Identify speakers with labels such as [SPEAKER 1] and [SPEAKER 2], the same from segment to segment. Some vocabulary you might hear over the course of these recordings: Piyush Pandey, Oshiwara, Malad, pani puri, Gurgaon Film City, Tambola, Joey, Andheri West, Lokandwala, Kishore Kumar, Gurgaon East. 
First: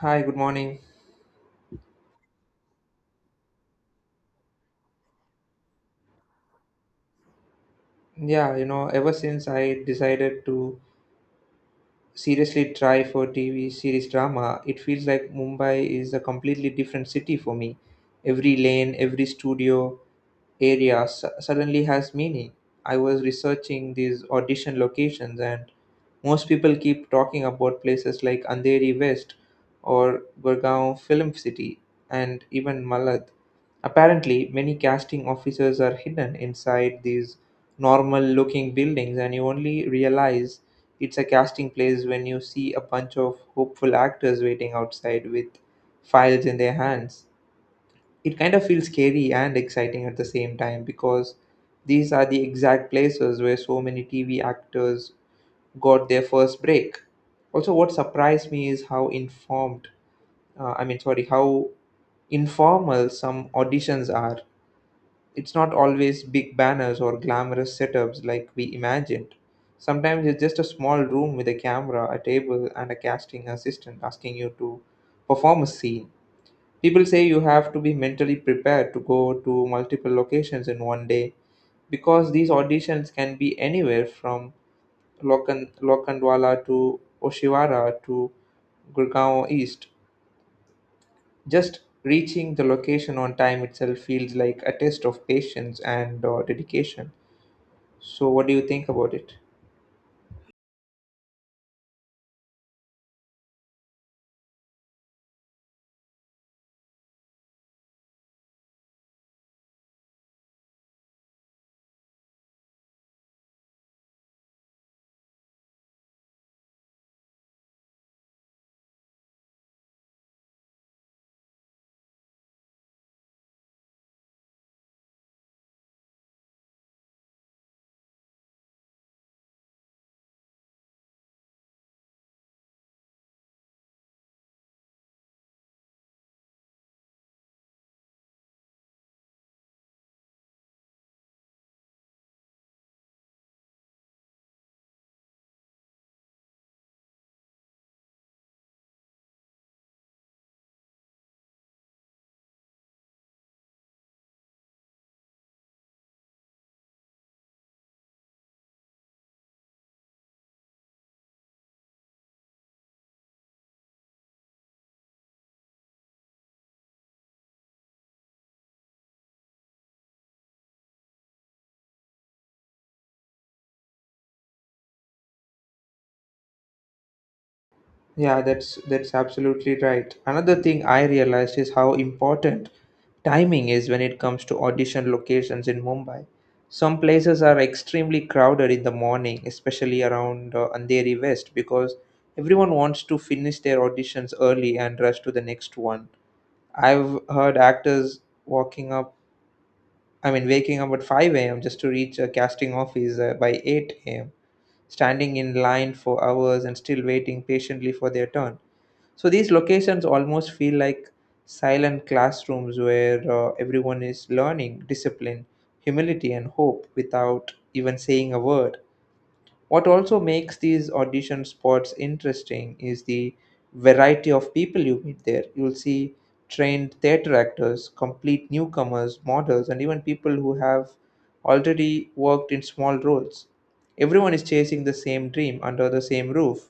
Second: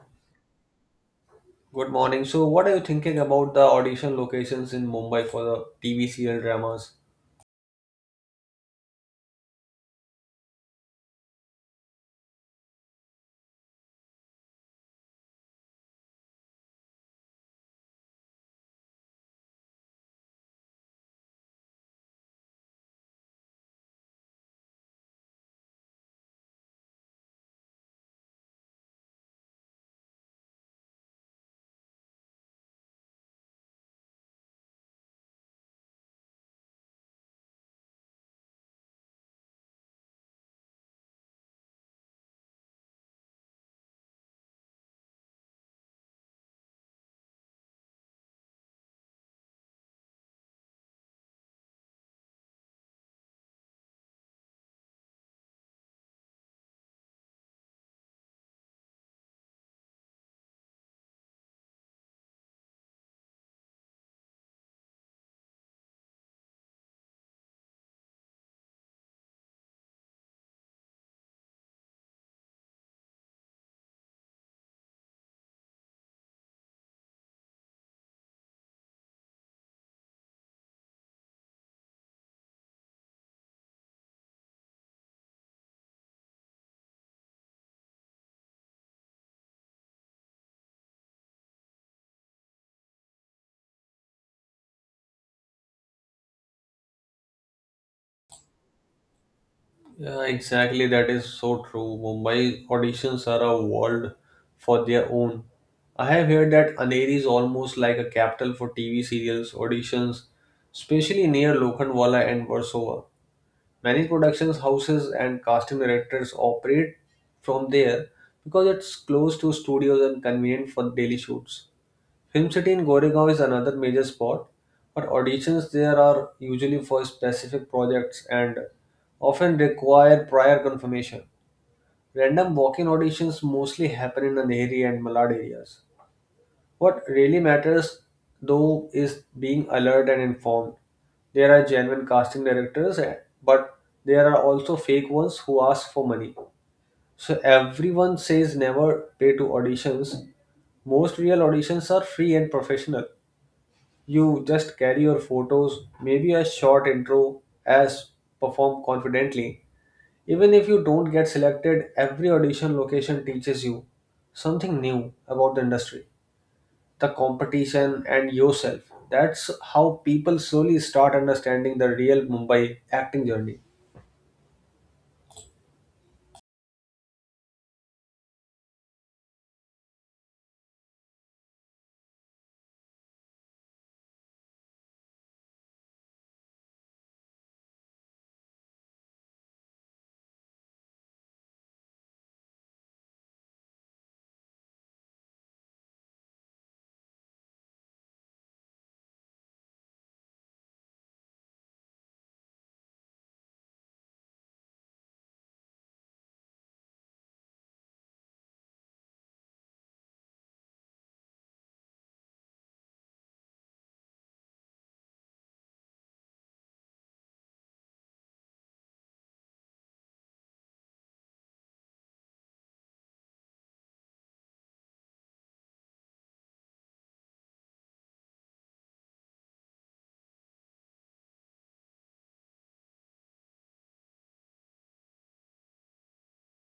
[SPEAKER 1] Hi, good morning.
[SPEAKER 2] Good morning. So, what are you thinking about the audition locations in Mumbai for the TV serial dramas?
[SPEAKER 1] Ever since I decided to seriously try for TV series drama, it feels like Mumbai is a completely different city for me. Every lane, every studio, suddenly has meaning. I was researching these audition locations, and most people keep talking about places like Andheri West or Gurgaon Film City and even Malad. Apparently, many casting officers are hidden inside these normal looking buildings, and you only realize it's a casting place when you see a bunch of hopeful actors waiting outside with files in their hands. It kind of feels scary and exciting at the same time because these are the exact places where so many TV actors got their first break. Also, what surprised me is how informed, I mean, sorry, how informal some auditions are. It's not always big banners or glamorous setups like we imagined. Sometimes it's just a small room with a camera, a table, and a casting assistant asking you to perform a scene. People say you have to be mentally prepared to go to multiple locations in one day because these auditions can be anywhere from Lokandwala to Oshiwara to Gurgaon East. Just reaching the location on time itself feels like a test of patience and dedication. So, what do you think about it?
[SPEAKER 2] Yeah, exactly. That is so true. Mumbai auditions are a world for their own. I have heard that Aneri is almost like a capital for TV serials auditions, especially near Lokhandwala and Versova. Many productions houses and casting directors operate from there because it's close to studios and convenient for daily shoots. Film city in Goregaon is another major spot, but auditions there are usually for specific projects and often require prior confirmation. Random walk-in auditions mostly happen in the Andheri and Malad areas. What really matters though is being alert and informed. There are genuine casting directors, but there are also fake ones who ask for money. So everyone says never pay to auditions. Most real auditions are free and professional. You just carry your photos, maybe a short intro as perform confidently. Even if you don't get selected, every audition location teaches you something new about the industry, the competition, and yourself. That's how people slowly start understanding the real Mumbai acting journey.
[SPEAKER 1] Yeah, that's absolutely right. Another thing I realized is how important timing is when it comes to audition locations in Mumbai. Some places are extremely crowded in the morning, especially around Andheri West, because everyone wants to finish their auditions early and rush to the next one. I've heard actors walking up, I mean, waking up at 5 a.m. just to reach a casting office by 8 a.m., standing in line for hours and still waiting patiently for their turn. So these locations almost feel like silent classrooms where everyone is learning discipline, humility, and hope without even saying a word. What also makes these audition spots interesting is the variety of people you meet there. You'll see trained theater actors, complete newcomers, models, and even people who have already worked in small roles. Everyone is chasing the same dream under the same roof.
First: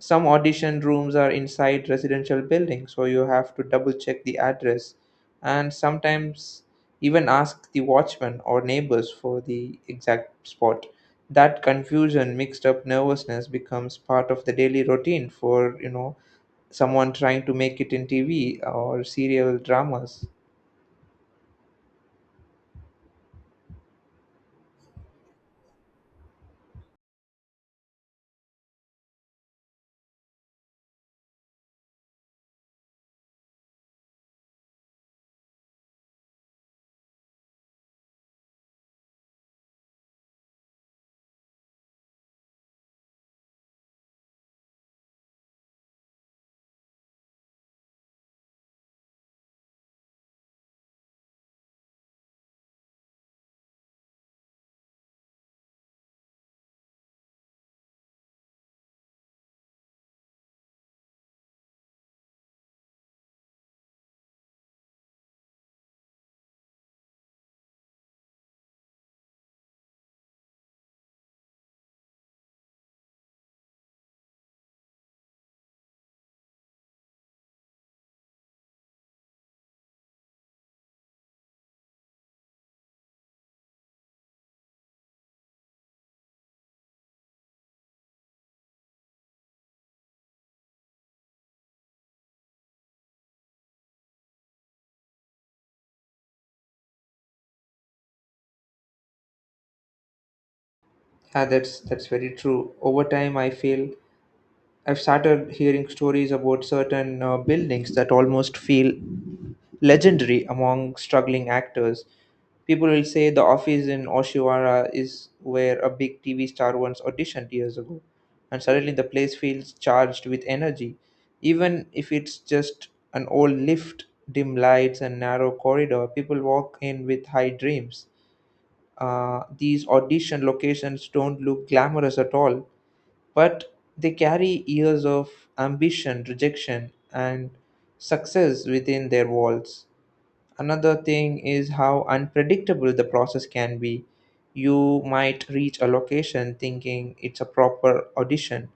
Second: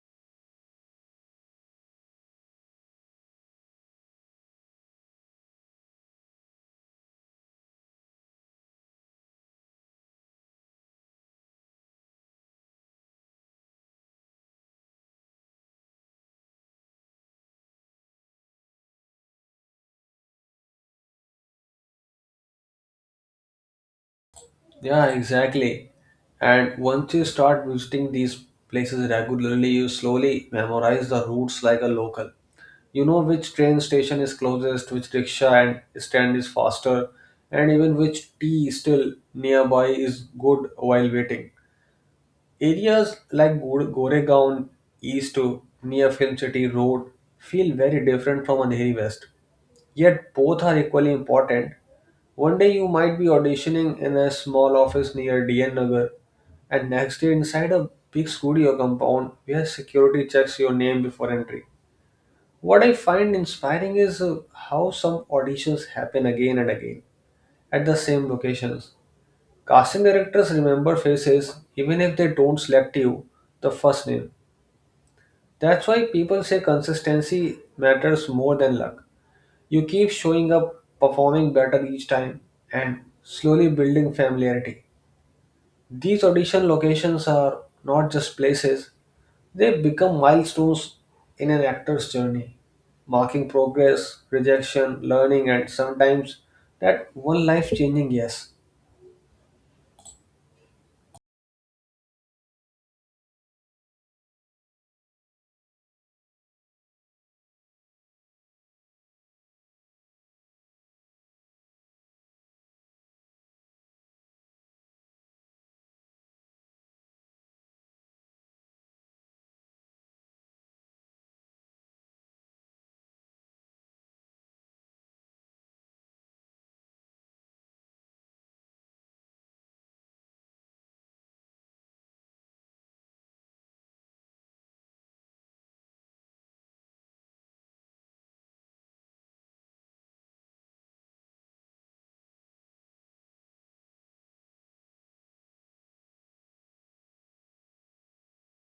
[SPEAKER 1] Some audition rooms are inside residential buildings, so you have to double check the address and sometimes even ask the watchman or neighbors for the exact spot. That confusion, mixed up nervousness becomes part of the daily routine for, someone trying to make it in TV or serial dramas.
[SPEAKER 2] Yeah, exactly. And once you start visiting these places regularly, you slowly memorize the routes like a local. You know which train station is closest, which rickshaw and stand is faster, and even which tea still nearby is good while waiting. Areas like Goregaon East to near Film City Road feel very different from Andheri West, yet both are equally important. One day you might be auditioning in a small office near DN Nagar, and next day inside a big studio compound where security checks your name before entry. What I find inspiring is how some auditions happen again and again at the same locations. Casting directors remember faces even if they don't select you the first name. That's why people say consistency matters more than luck. You keep showing up, performing better each time, and slowly building familiarity. These audition locations are not just places. They become milestones in an actor's journey, marking progress, rejection, learning, and sometimes that one life changing yes.
[SPEAKER 1] Yeah, that's very true. Over time, I feel I've started hearing stories about certain buildings that almost feel legendary among struggling actors. People will say The Office in Oshiwara is where a big TV star once auditioned years ago, and suddenly the place feels charged with energy, even if it's just an old lift, dim lights, and narrow corridor. People walk in with high dreams. These audition locations don't look glamorous at all, but they carry years of ambition, rejection, and success within their walls. Another thing is how unpredictable the process can be. You might reach a location thinking it's a proper audition,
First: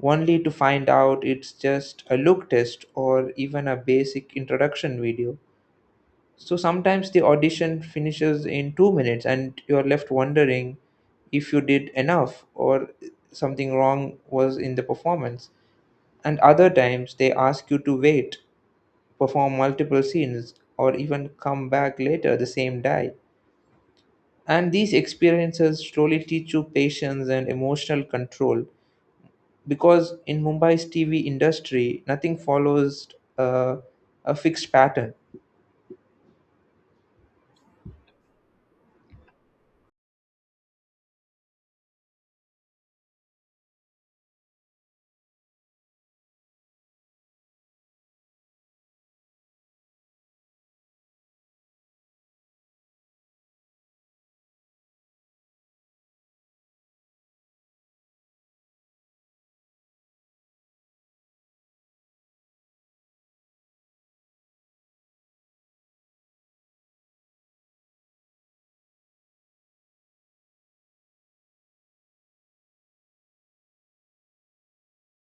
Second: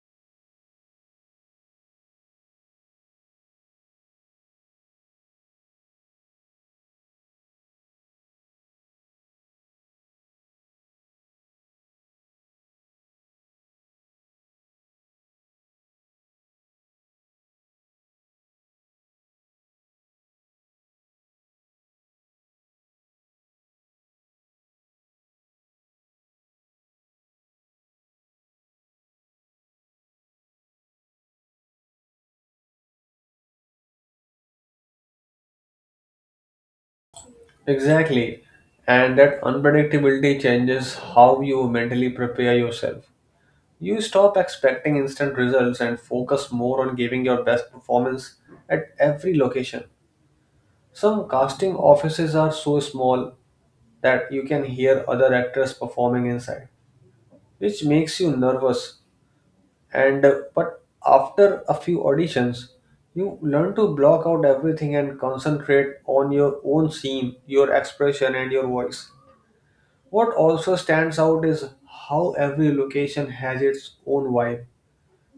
[SPEAKER 1] only to find out it's just a look test or even a basic introduction video. So sometimes the audition finishes in two minutes and you're left wondering if you did enough or something wrong was in the performance. And other times they ask you to wait, perform multiple scenes, or even come back later the same day. And these experiences slowly teach you patience and emotional control because in Mumbai's TV industry, nothing follows uh, a fixed pattern.
[SPEAKER 2] Exactly. And that unpredictability changes how you mentally prepare yourself. You stop expecting instant results and focus more on giving your best performance at every location. Some casting offices are so small that you can hear other actors performing inside, which makes you nervous and but after a few auditions you learn to block out everything and concentrate on your own scene, your expression, and your voice. What also stands out is how every location has its own vibe.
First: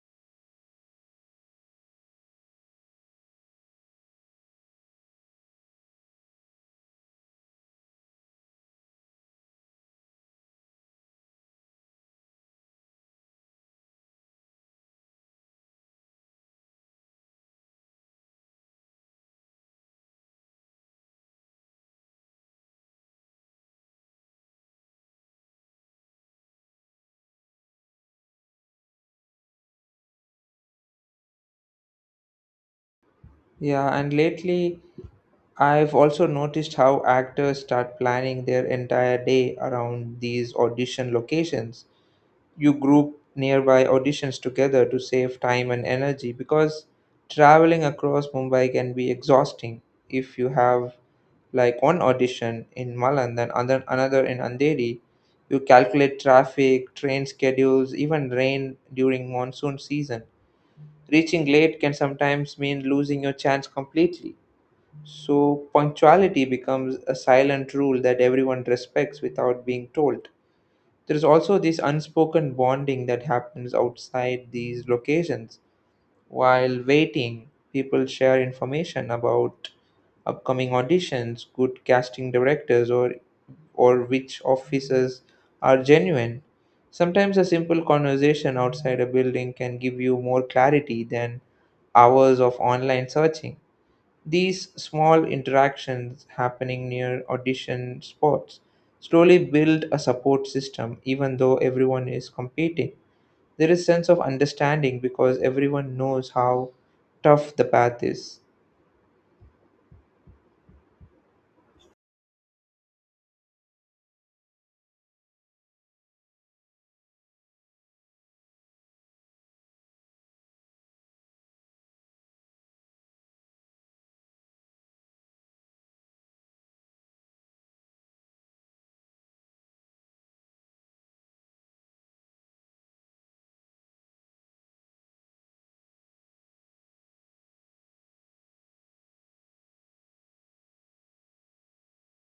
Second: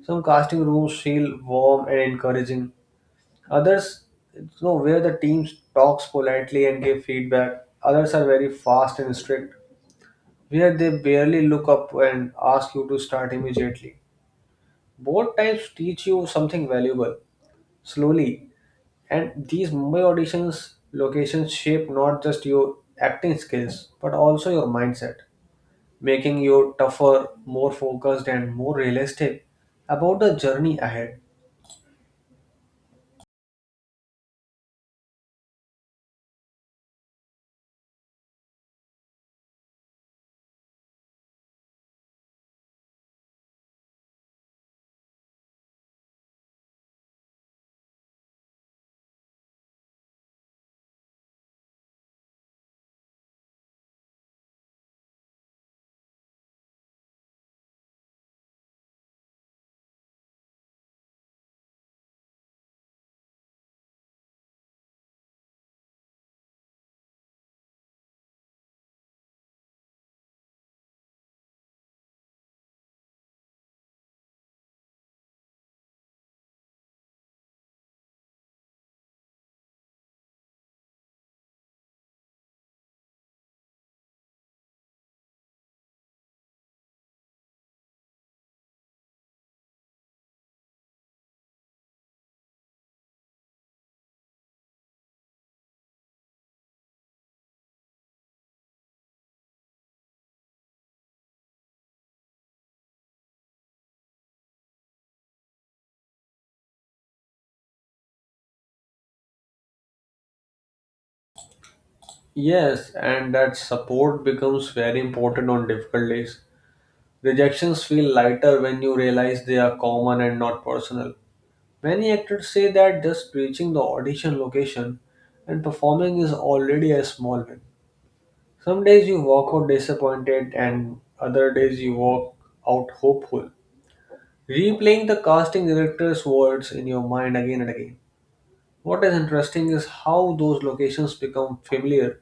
[SPEAKER 2] Some casting rooms feel warm and encouraging, others, you know, where the team talks politely and give feedback, others are very fast and strict, where they barely look up and ask you to start immediately. Both types teach you something valuable slowly. And these Mumbai auditions locations shape not just your acting skills but also your mindset, making you tougher, more focused, and more realistic about the journey ahead.
[SPEAKER 1] Yeah, and lately I've also noticed how actors start planning their entire day around these audition locations. You group nearby auditions together to save time and energy because traveling across Mumbai can be exhausting if you have like one audition in Malan then other another in Andheri. You calculate traffic, train schedules, even rain during monsoon season. Reaching late can sometimes mean losing your chance completely, so punctuality becomes a silent rule that everyone respects without being told. There is also this unspoken bonding that happens outside these locations. While waiting, people share information about upcoming auditions, good casting directors, or which offices are genuine. Sometimes a simple conversation outside a building can give you more clarity than hours of online searching. These small interactions happening near audition spots slowly build a support system even though everyone is competing. There is sense of understanding because everyone knows how tough the path is.
[SPEAKER 2] Yes, and that support becomes very important on difficult days. Rejections feel lighter when you realize they are common and not personal. Many actors say that just reaching the audition location and performing is already a small win. Some days you walk out disappointed, and other days you walk out hopeful, replaying the casting director's words in your mind again and again. What is interesting is how those locations become familiar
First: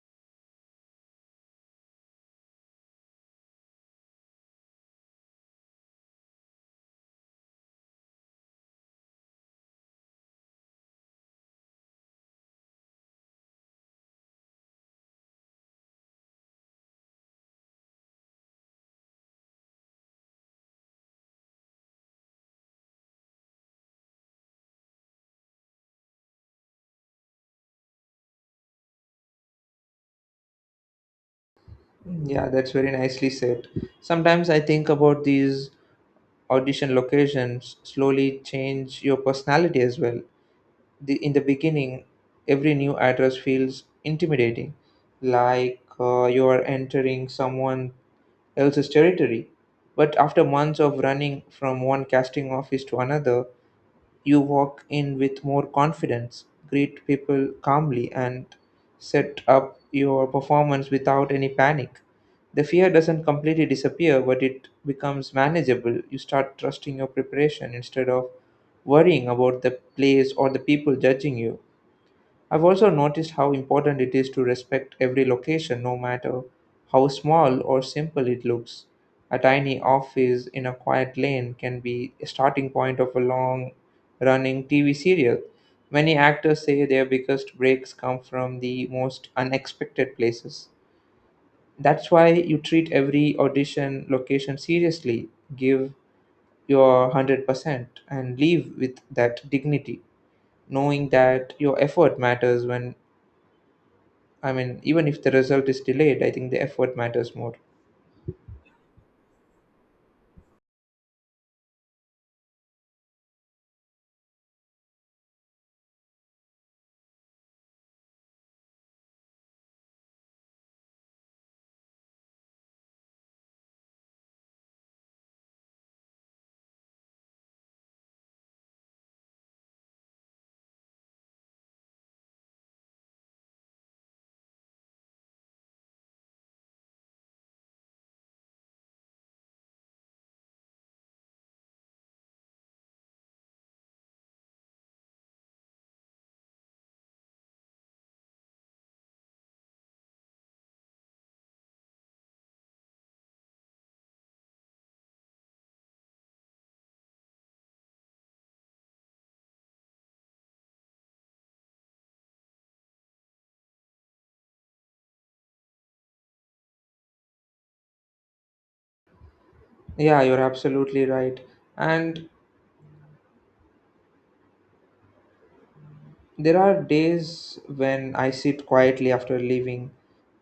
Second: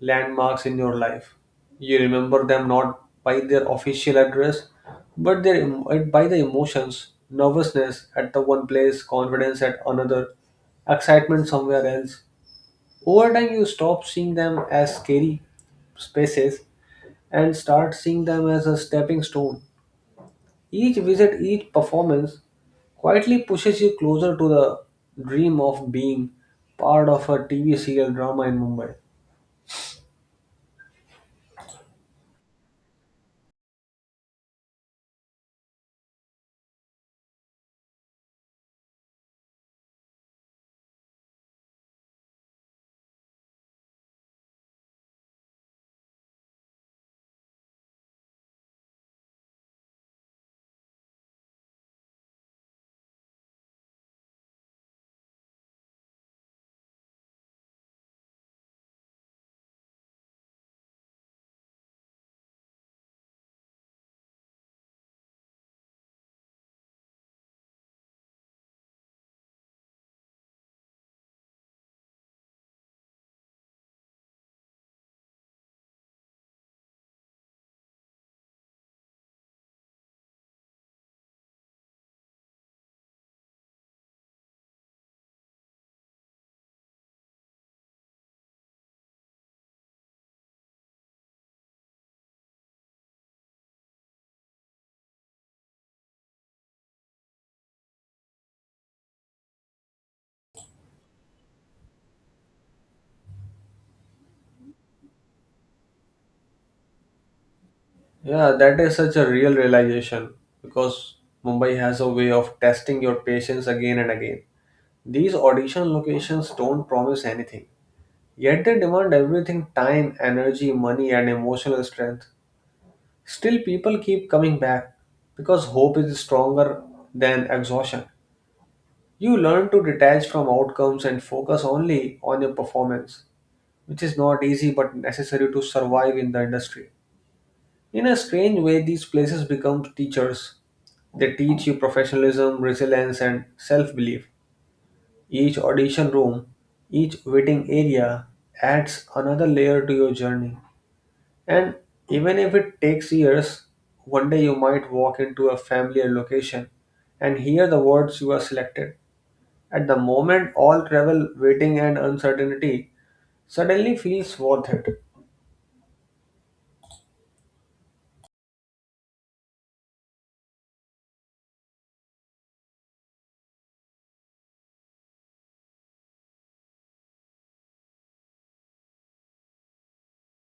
[SPEAKER 2] landmarks in your life. You remember them not by their official address, but their, by the emotions, nervousness at the one place, confidence at another, excitement somewhere else. Over time, you stop seeing them as scary spaces and start seeing them as a stepping stone. Each visit, each performance quietly pushes you closer to the dream of being part of a TV serial drama in Mumbai.
[SPEAKER 1] Yeah, that's very nicely said. Sometimes I think about these audition locations slowly change your personality as well. the in the beginning, every new address feels intimidating, like you are entering someone else's territory, but after months of running from one casting office to another you walk in with more confidence, greet people calmly, and set up your performance without any panic. The fear doesn't completely disappear, but it becomes manageable. You start trusting your preparation instead of worrying about the place or the people judging you. I've also noticed how important it is to respect every location, no matter how small or simple it looks. A tiny office in a quiet lane can be a starting point of a long running TV serial. Many actors say their biggest breaks come from the most unexpected places. That's why you treat every audition location seriously, give your 100%, and leave with that dignity, knowing that your effort matters even if the result is delayed. I think the effort matters more.
[SPEAKER 2] Yeah, that is such a real realization because Mumbai has a way of testing your patience again and again. These audition locations don't promise anything, yet they demand everything, time, energy, money, and emotional strength. Still, people keep coming back because hope is stronger than exhaustion. You learn to detach from outcomes and focus only on your performance, which is not easy but necessary to survive in the industry. In a strange way, these places become teachers. They teach you professionalism, resilience, and self belief. Each audition room, each waiting area adds another layer to your journey. And even if it takes years, one day you might walk into a familiar location and hear the words you are selected. At the moment, all travel, waiting, and uncertainty suddenly feels worth it.
[SPEAKER 1] Yeah, you're absolutely right. And there are days when I sit quietly after leaving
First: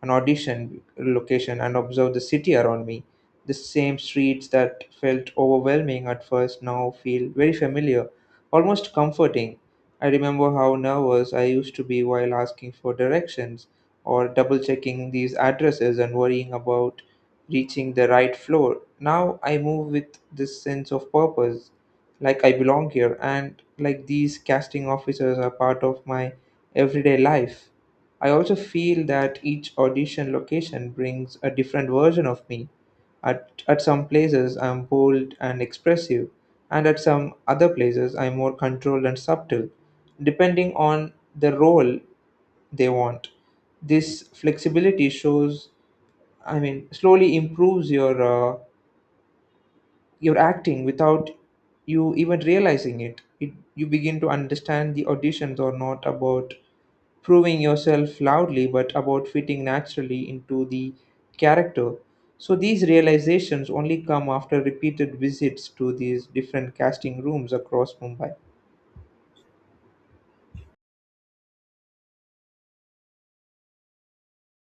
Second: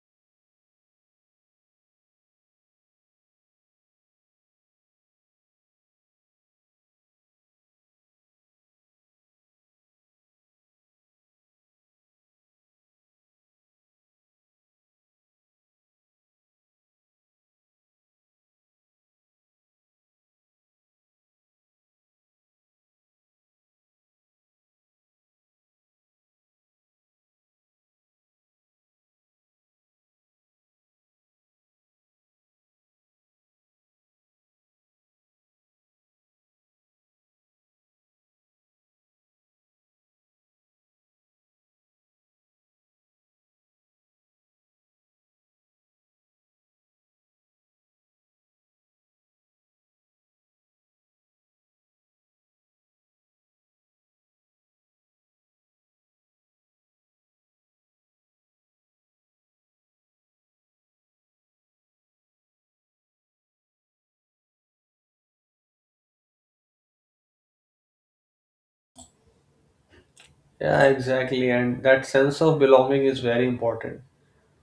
[SPEAKER 1] an audition location and observe the city around me. The same streets that felt overwhelming at first now feel very familiar, almost comforting. I remember how nervous I used to be while asking for directions or double checking these addresses and worrying about reaching the right floor. Now I move with this sense of purpose, like I belong here, and like these casting officers are part of my everyday life. I also feel that each audition location brings a different version of me. At some places, I'm bold and expressive, and at some other places, I'm more controlled and subtle, depending on the role they want. This flexibility slowly improves your acting without you even realizing it. You begin to understand the auditions are not about proving yourself loudly, but about fitting naturally into the character. So these realizations only come after repeated visits to these different casting rooms across Mumbai.
[SPEAKER 2] Yeah, exactly. And that sense of belonging is very important,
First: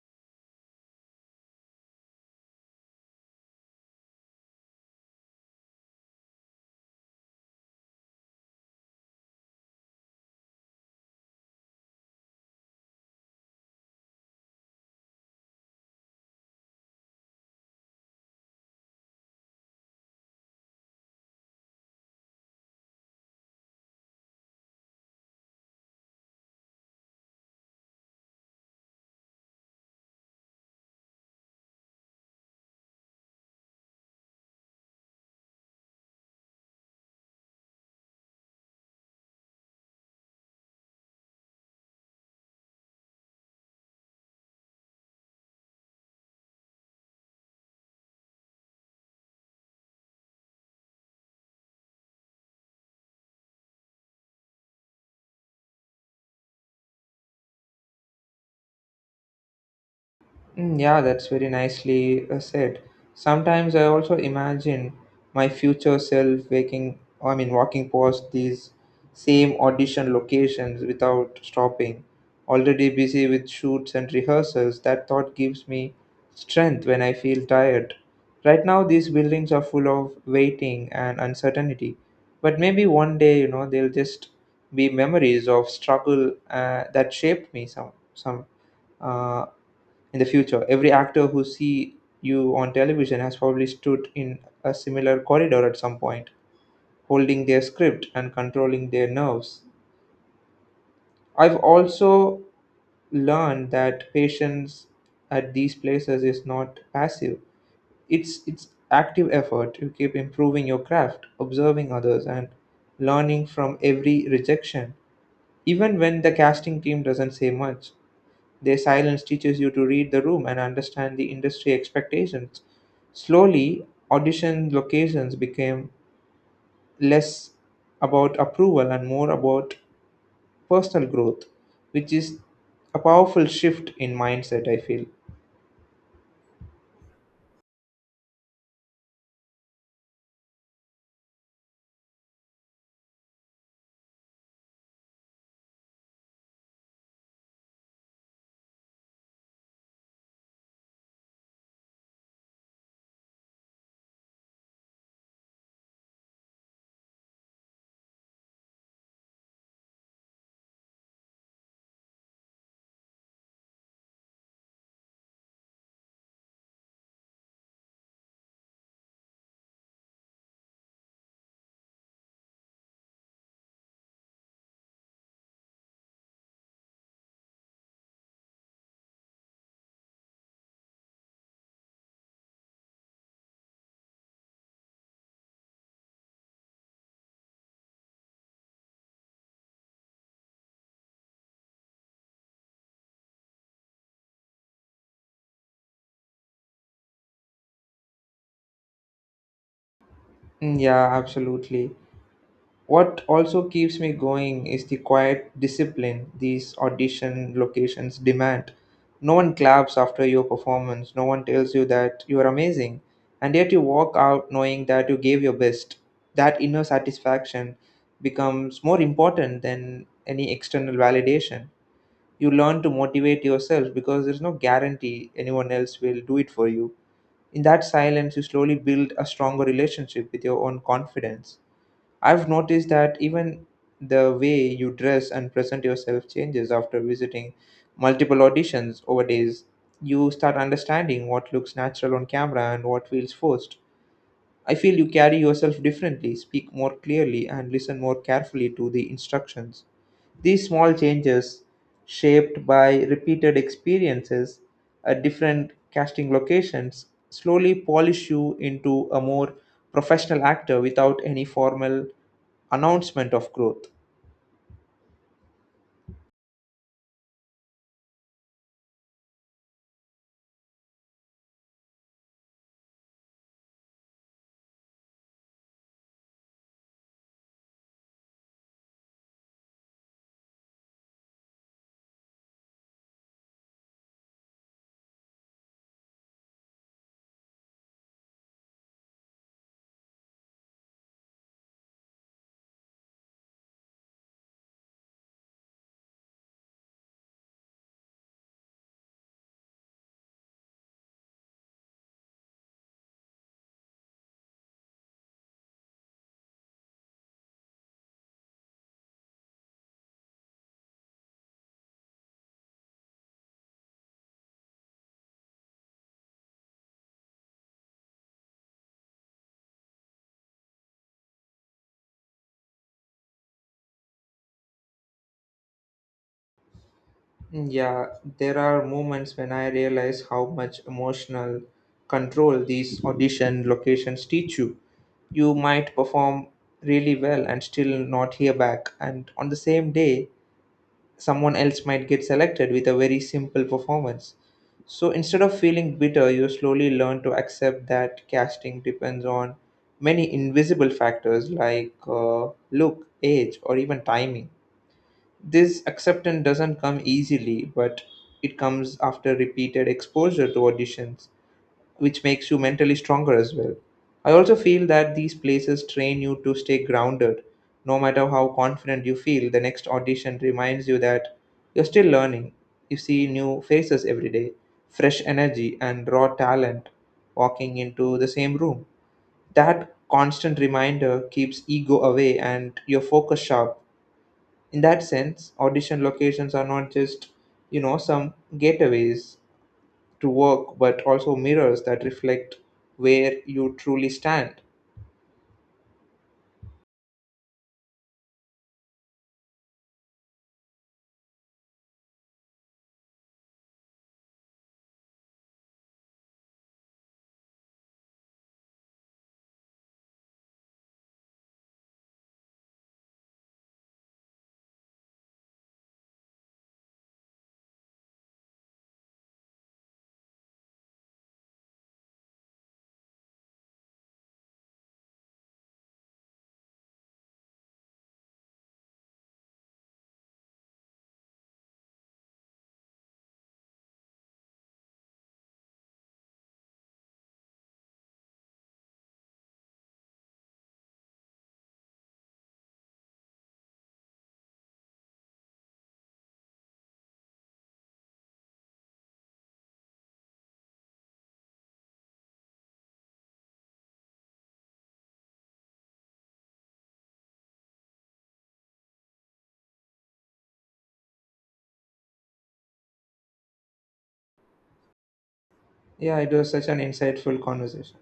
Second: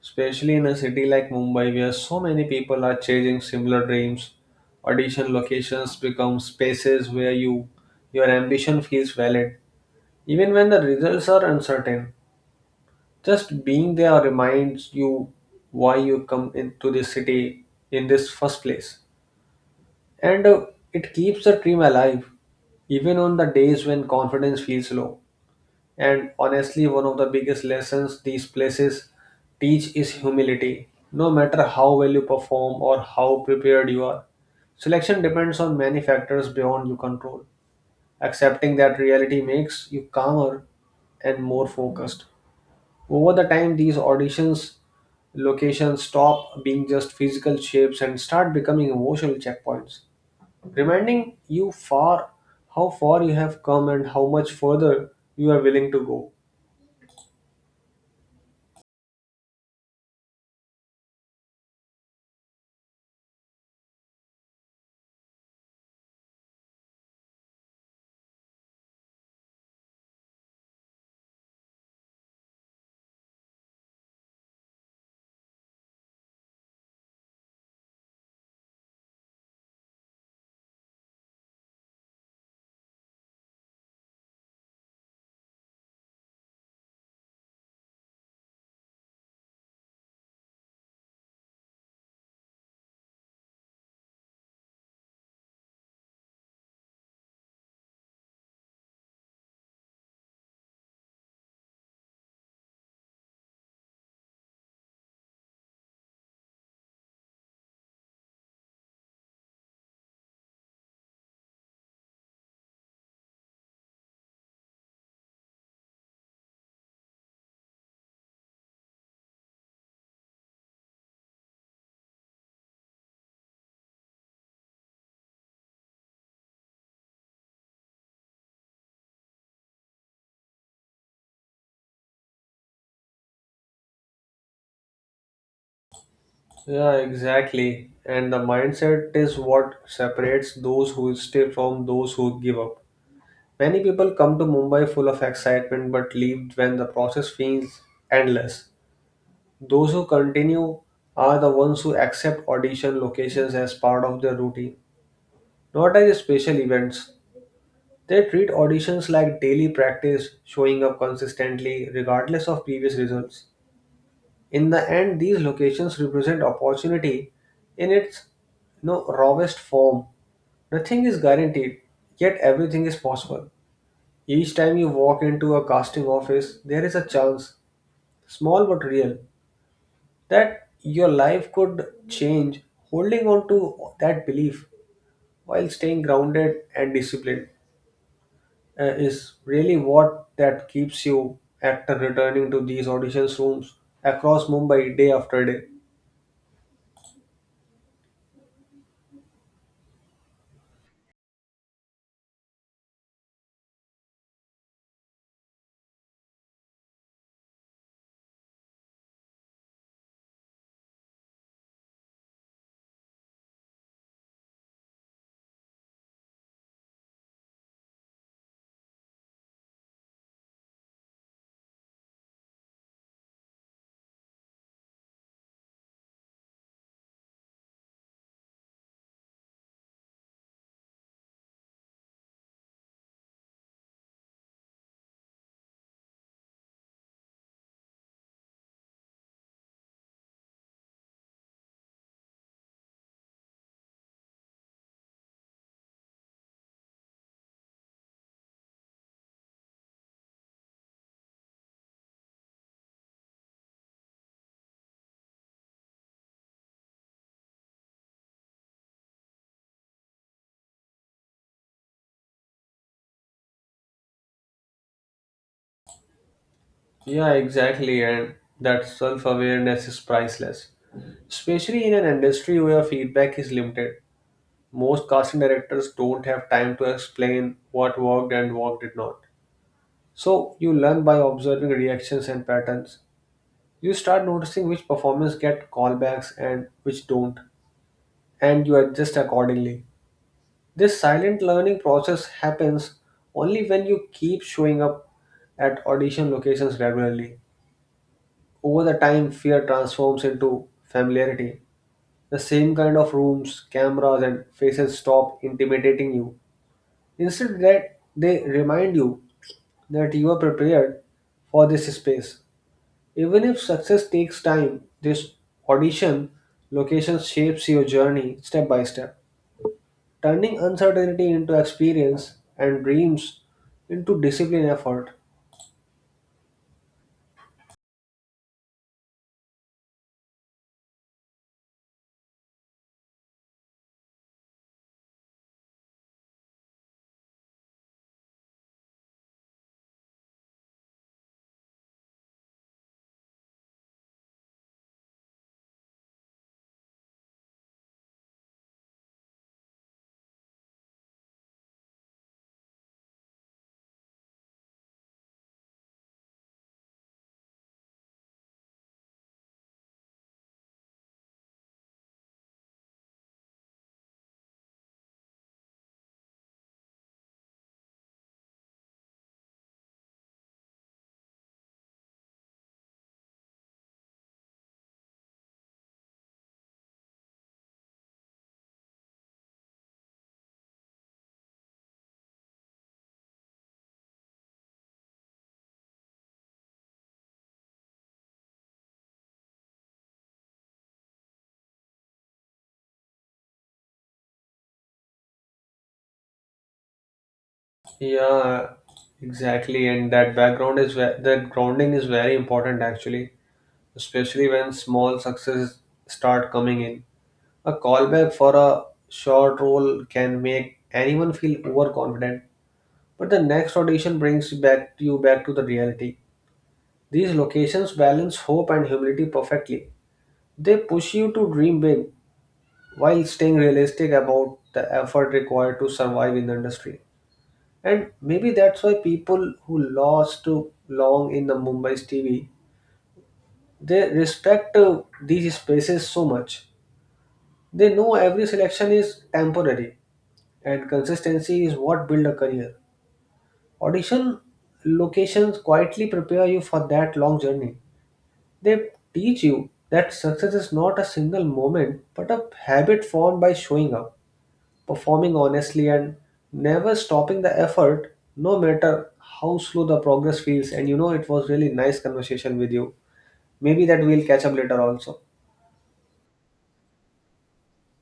[SPEAKER 2] especially in a city like Mumbai where so many people are chasing similar dreams. Audition locations become spaces where you, your ambition feels valid, even when the results are uncertain. Just being there reminds you why you come into this city in this first place. And it keeps the dream alive even on the days when confidence feels low. And honestly, one of the biggest lessons these places teach is humility. No matter how well you perform or how prepared you are, selection depends on many factors beyond your control. Accepting that reality makes you calmer and more focused. Over the time, these auditions locations stop being just physical shapes and start becoming emotional checkpoints, reminding you far how far you have come and how much further you are willing to go.
[SPEAKER 1] Mm, yeah, that's very nicely said. Sometimes I also imagine my future self walking past these same audition locations without stopping, already busy with shoots and rehearsals. That thought gives me strength when I feel tired. Right now, these buildings are full of waiting and uncertainty, but maybe one day, they'll just be memories of struggle that shaped me some some. Uh in the future every actor who see you on television has probably stood in a similar corridor at some point holding their script and controlling their nerves. I've also learned that patience at these places is not passive. It's active effort. You keep improving your craft, observing others, and learning from every rejection even when the casting team doesn't say much. Their silence teaches you to read the room and understand the industry expectations. Slowly, audition locations became less about approval and more about personal growth, which is a powerful shift in mindset, I feel.
[SPEAKER 2] Yeah, exactly. And the mindset is what separates those who stay from those who give up. Many people come to Mumbai full of excitement but leave when the process feels endless. Those who continue are the ones who accept audition locations as part of their routine, not as special events. They treat auditions like daily practice, showing up consistently regardless of previous results. In the end, these locations represent opportunity in its, you know, rawest form. Nothing is guaranteed, yet everything is possible. Each time you walk into a casting office, there is a chance, small but real, that your life could change. Holding on to that belief while staying grounded and disciplined is really what that keeps you actor returning to these auditions rooms across Mumbai day after day.
[SPEAKER 1] Mm, yeah, absolutely. What also keeps me going is the quiet discipline these audition locations demand. No one claps after your performance, no one tells you that you are amazing, and yet you walk out knowing that you gave your best. That inner satisfaction becomes more important than any external validation. You learn to motivate yourself because there's no guarantee anyone else will do it for you. In that silence, you slowly build a stronger relationship with your own confidence. I've noticed that even the way you dress and present yourself changes after visiting multiple auditions over days. You start understanding what looks natural on camera and what feels forced. I feel you carry yourself differently, speak more clearly, and listen more carefully to the instructions. These small changes, shaped by repeated experiences at different casting locations, slowly polish you into a more professional actor without any formal announcement of growth.
[SPEAKER 2] Yeah, exactly, and that self awareness is priceless, especially in an industry where feedback is limited. Most casting directors don't have time to explain what worked and what did not. So you learn by observing reactions and patterns. You start noticing which performances get callbacks and which don't, and you adjust accordingly. This silent learning process happens only when you keep showing up at audition locations regularly. Over the time, fear transforms into familiarity. The same kind of rooms, cameras, and faces stop intimidating you. Instead, that they remind you that you are prepared for this space. Even if success takes time, this audition location shapes your journey step by step, turning uncertainty into experience and dreams into discipline effort.
[SPEAKER 1] Yeah, there are moments when I realize how much emotional control these audition locations teach you. You might perform really well and still not hear back, and on the same day, someone else might get selected with a very simple performance. So instead of feeling bitter, you slowly learn to accept that casting depends on many invisible factors like look, age, or even timing. This acceptance doesn't come easily, but it comes after repeated exposure to auditions, which makes you mentally stronger as well. I also feel that these places train you to stay grounded. No matter how confident you feel, the next audition reminds you that you're still learning. You see new faces every day, fresh energy, and raw talent walking into the same room. That constant reminder keeps ego away and your focus sharp. In that sense, audition locations are not just, some gateways to work, but also mirrors that reflect where you truly stand.
[SPEAKER 2] Yeah, exactly. And that background is that grounding is very important actually, especially when small successes start coming in. A callback for a short role can make anyone feel overconfident, but the next audition brings you back to the reality. These locations balance hope and humility perfectly. They push you to dream big while staying realistic about the effort required to survive in the industry. And maybe that's why people who lost too long in the Mumbai's TV, they respect these spaces so much. They know every selection is temporary and consistency is what build a career. Audition locations quietly prepare you for that long journey. They teach you that success is not a single moment but a habit formed by showing up, performing honestly, and never stopping the effort, no matter how slow the progress feels. And you know it was really nice conversation with you. Maybe that we'll catch up later also.
[SPEAKER 1] Yeah, it was such an insightful conversation.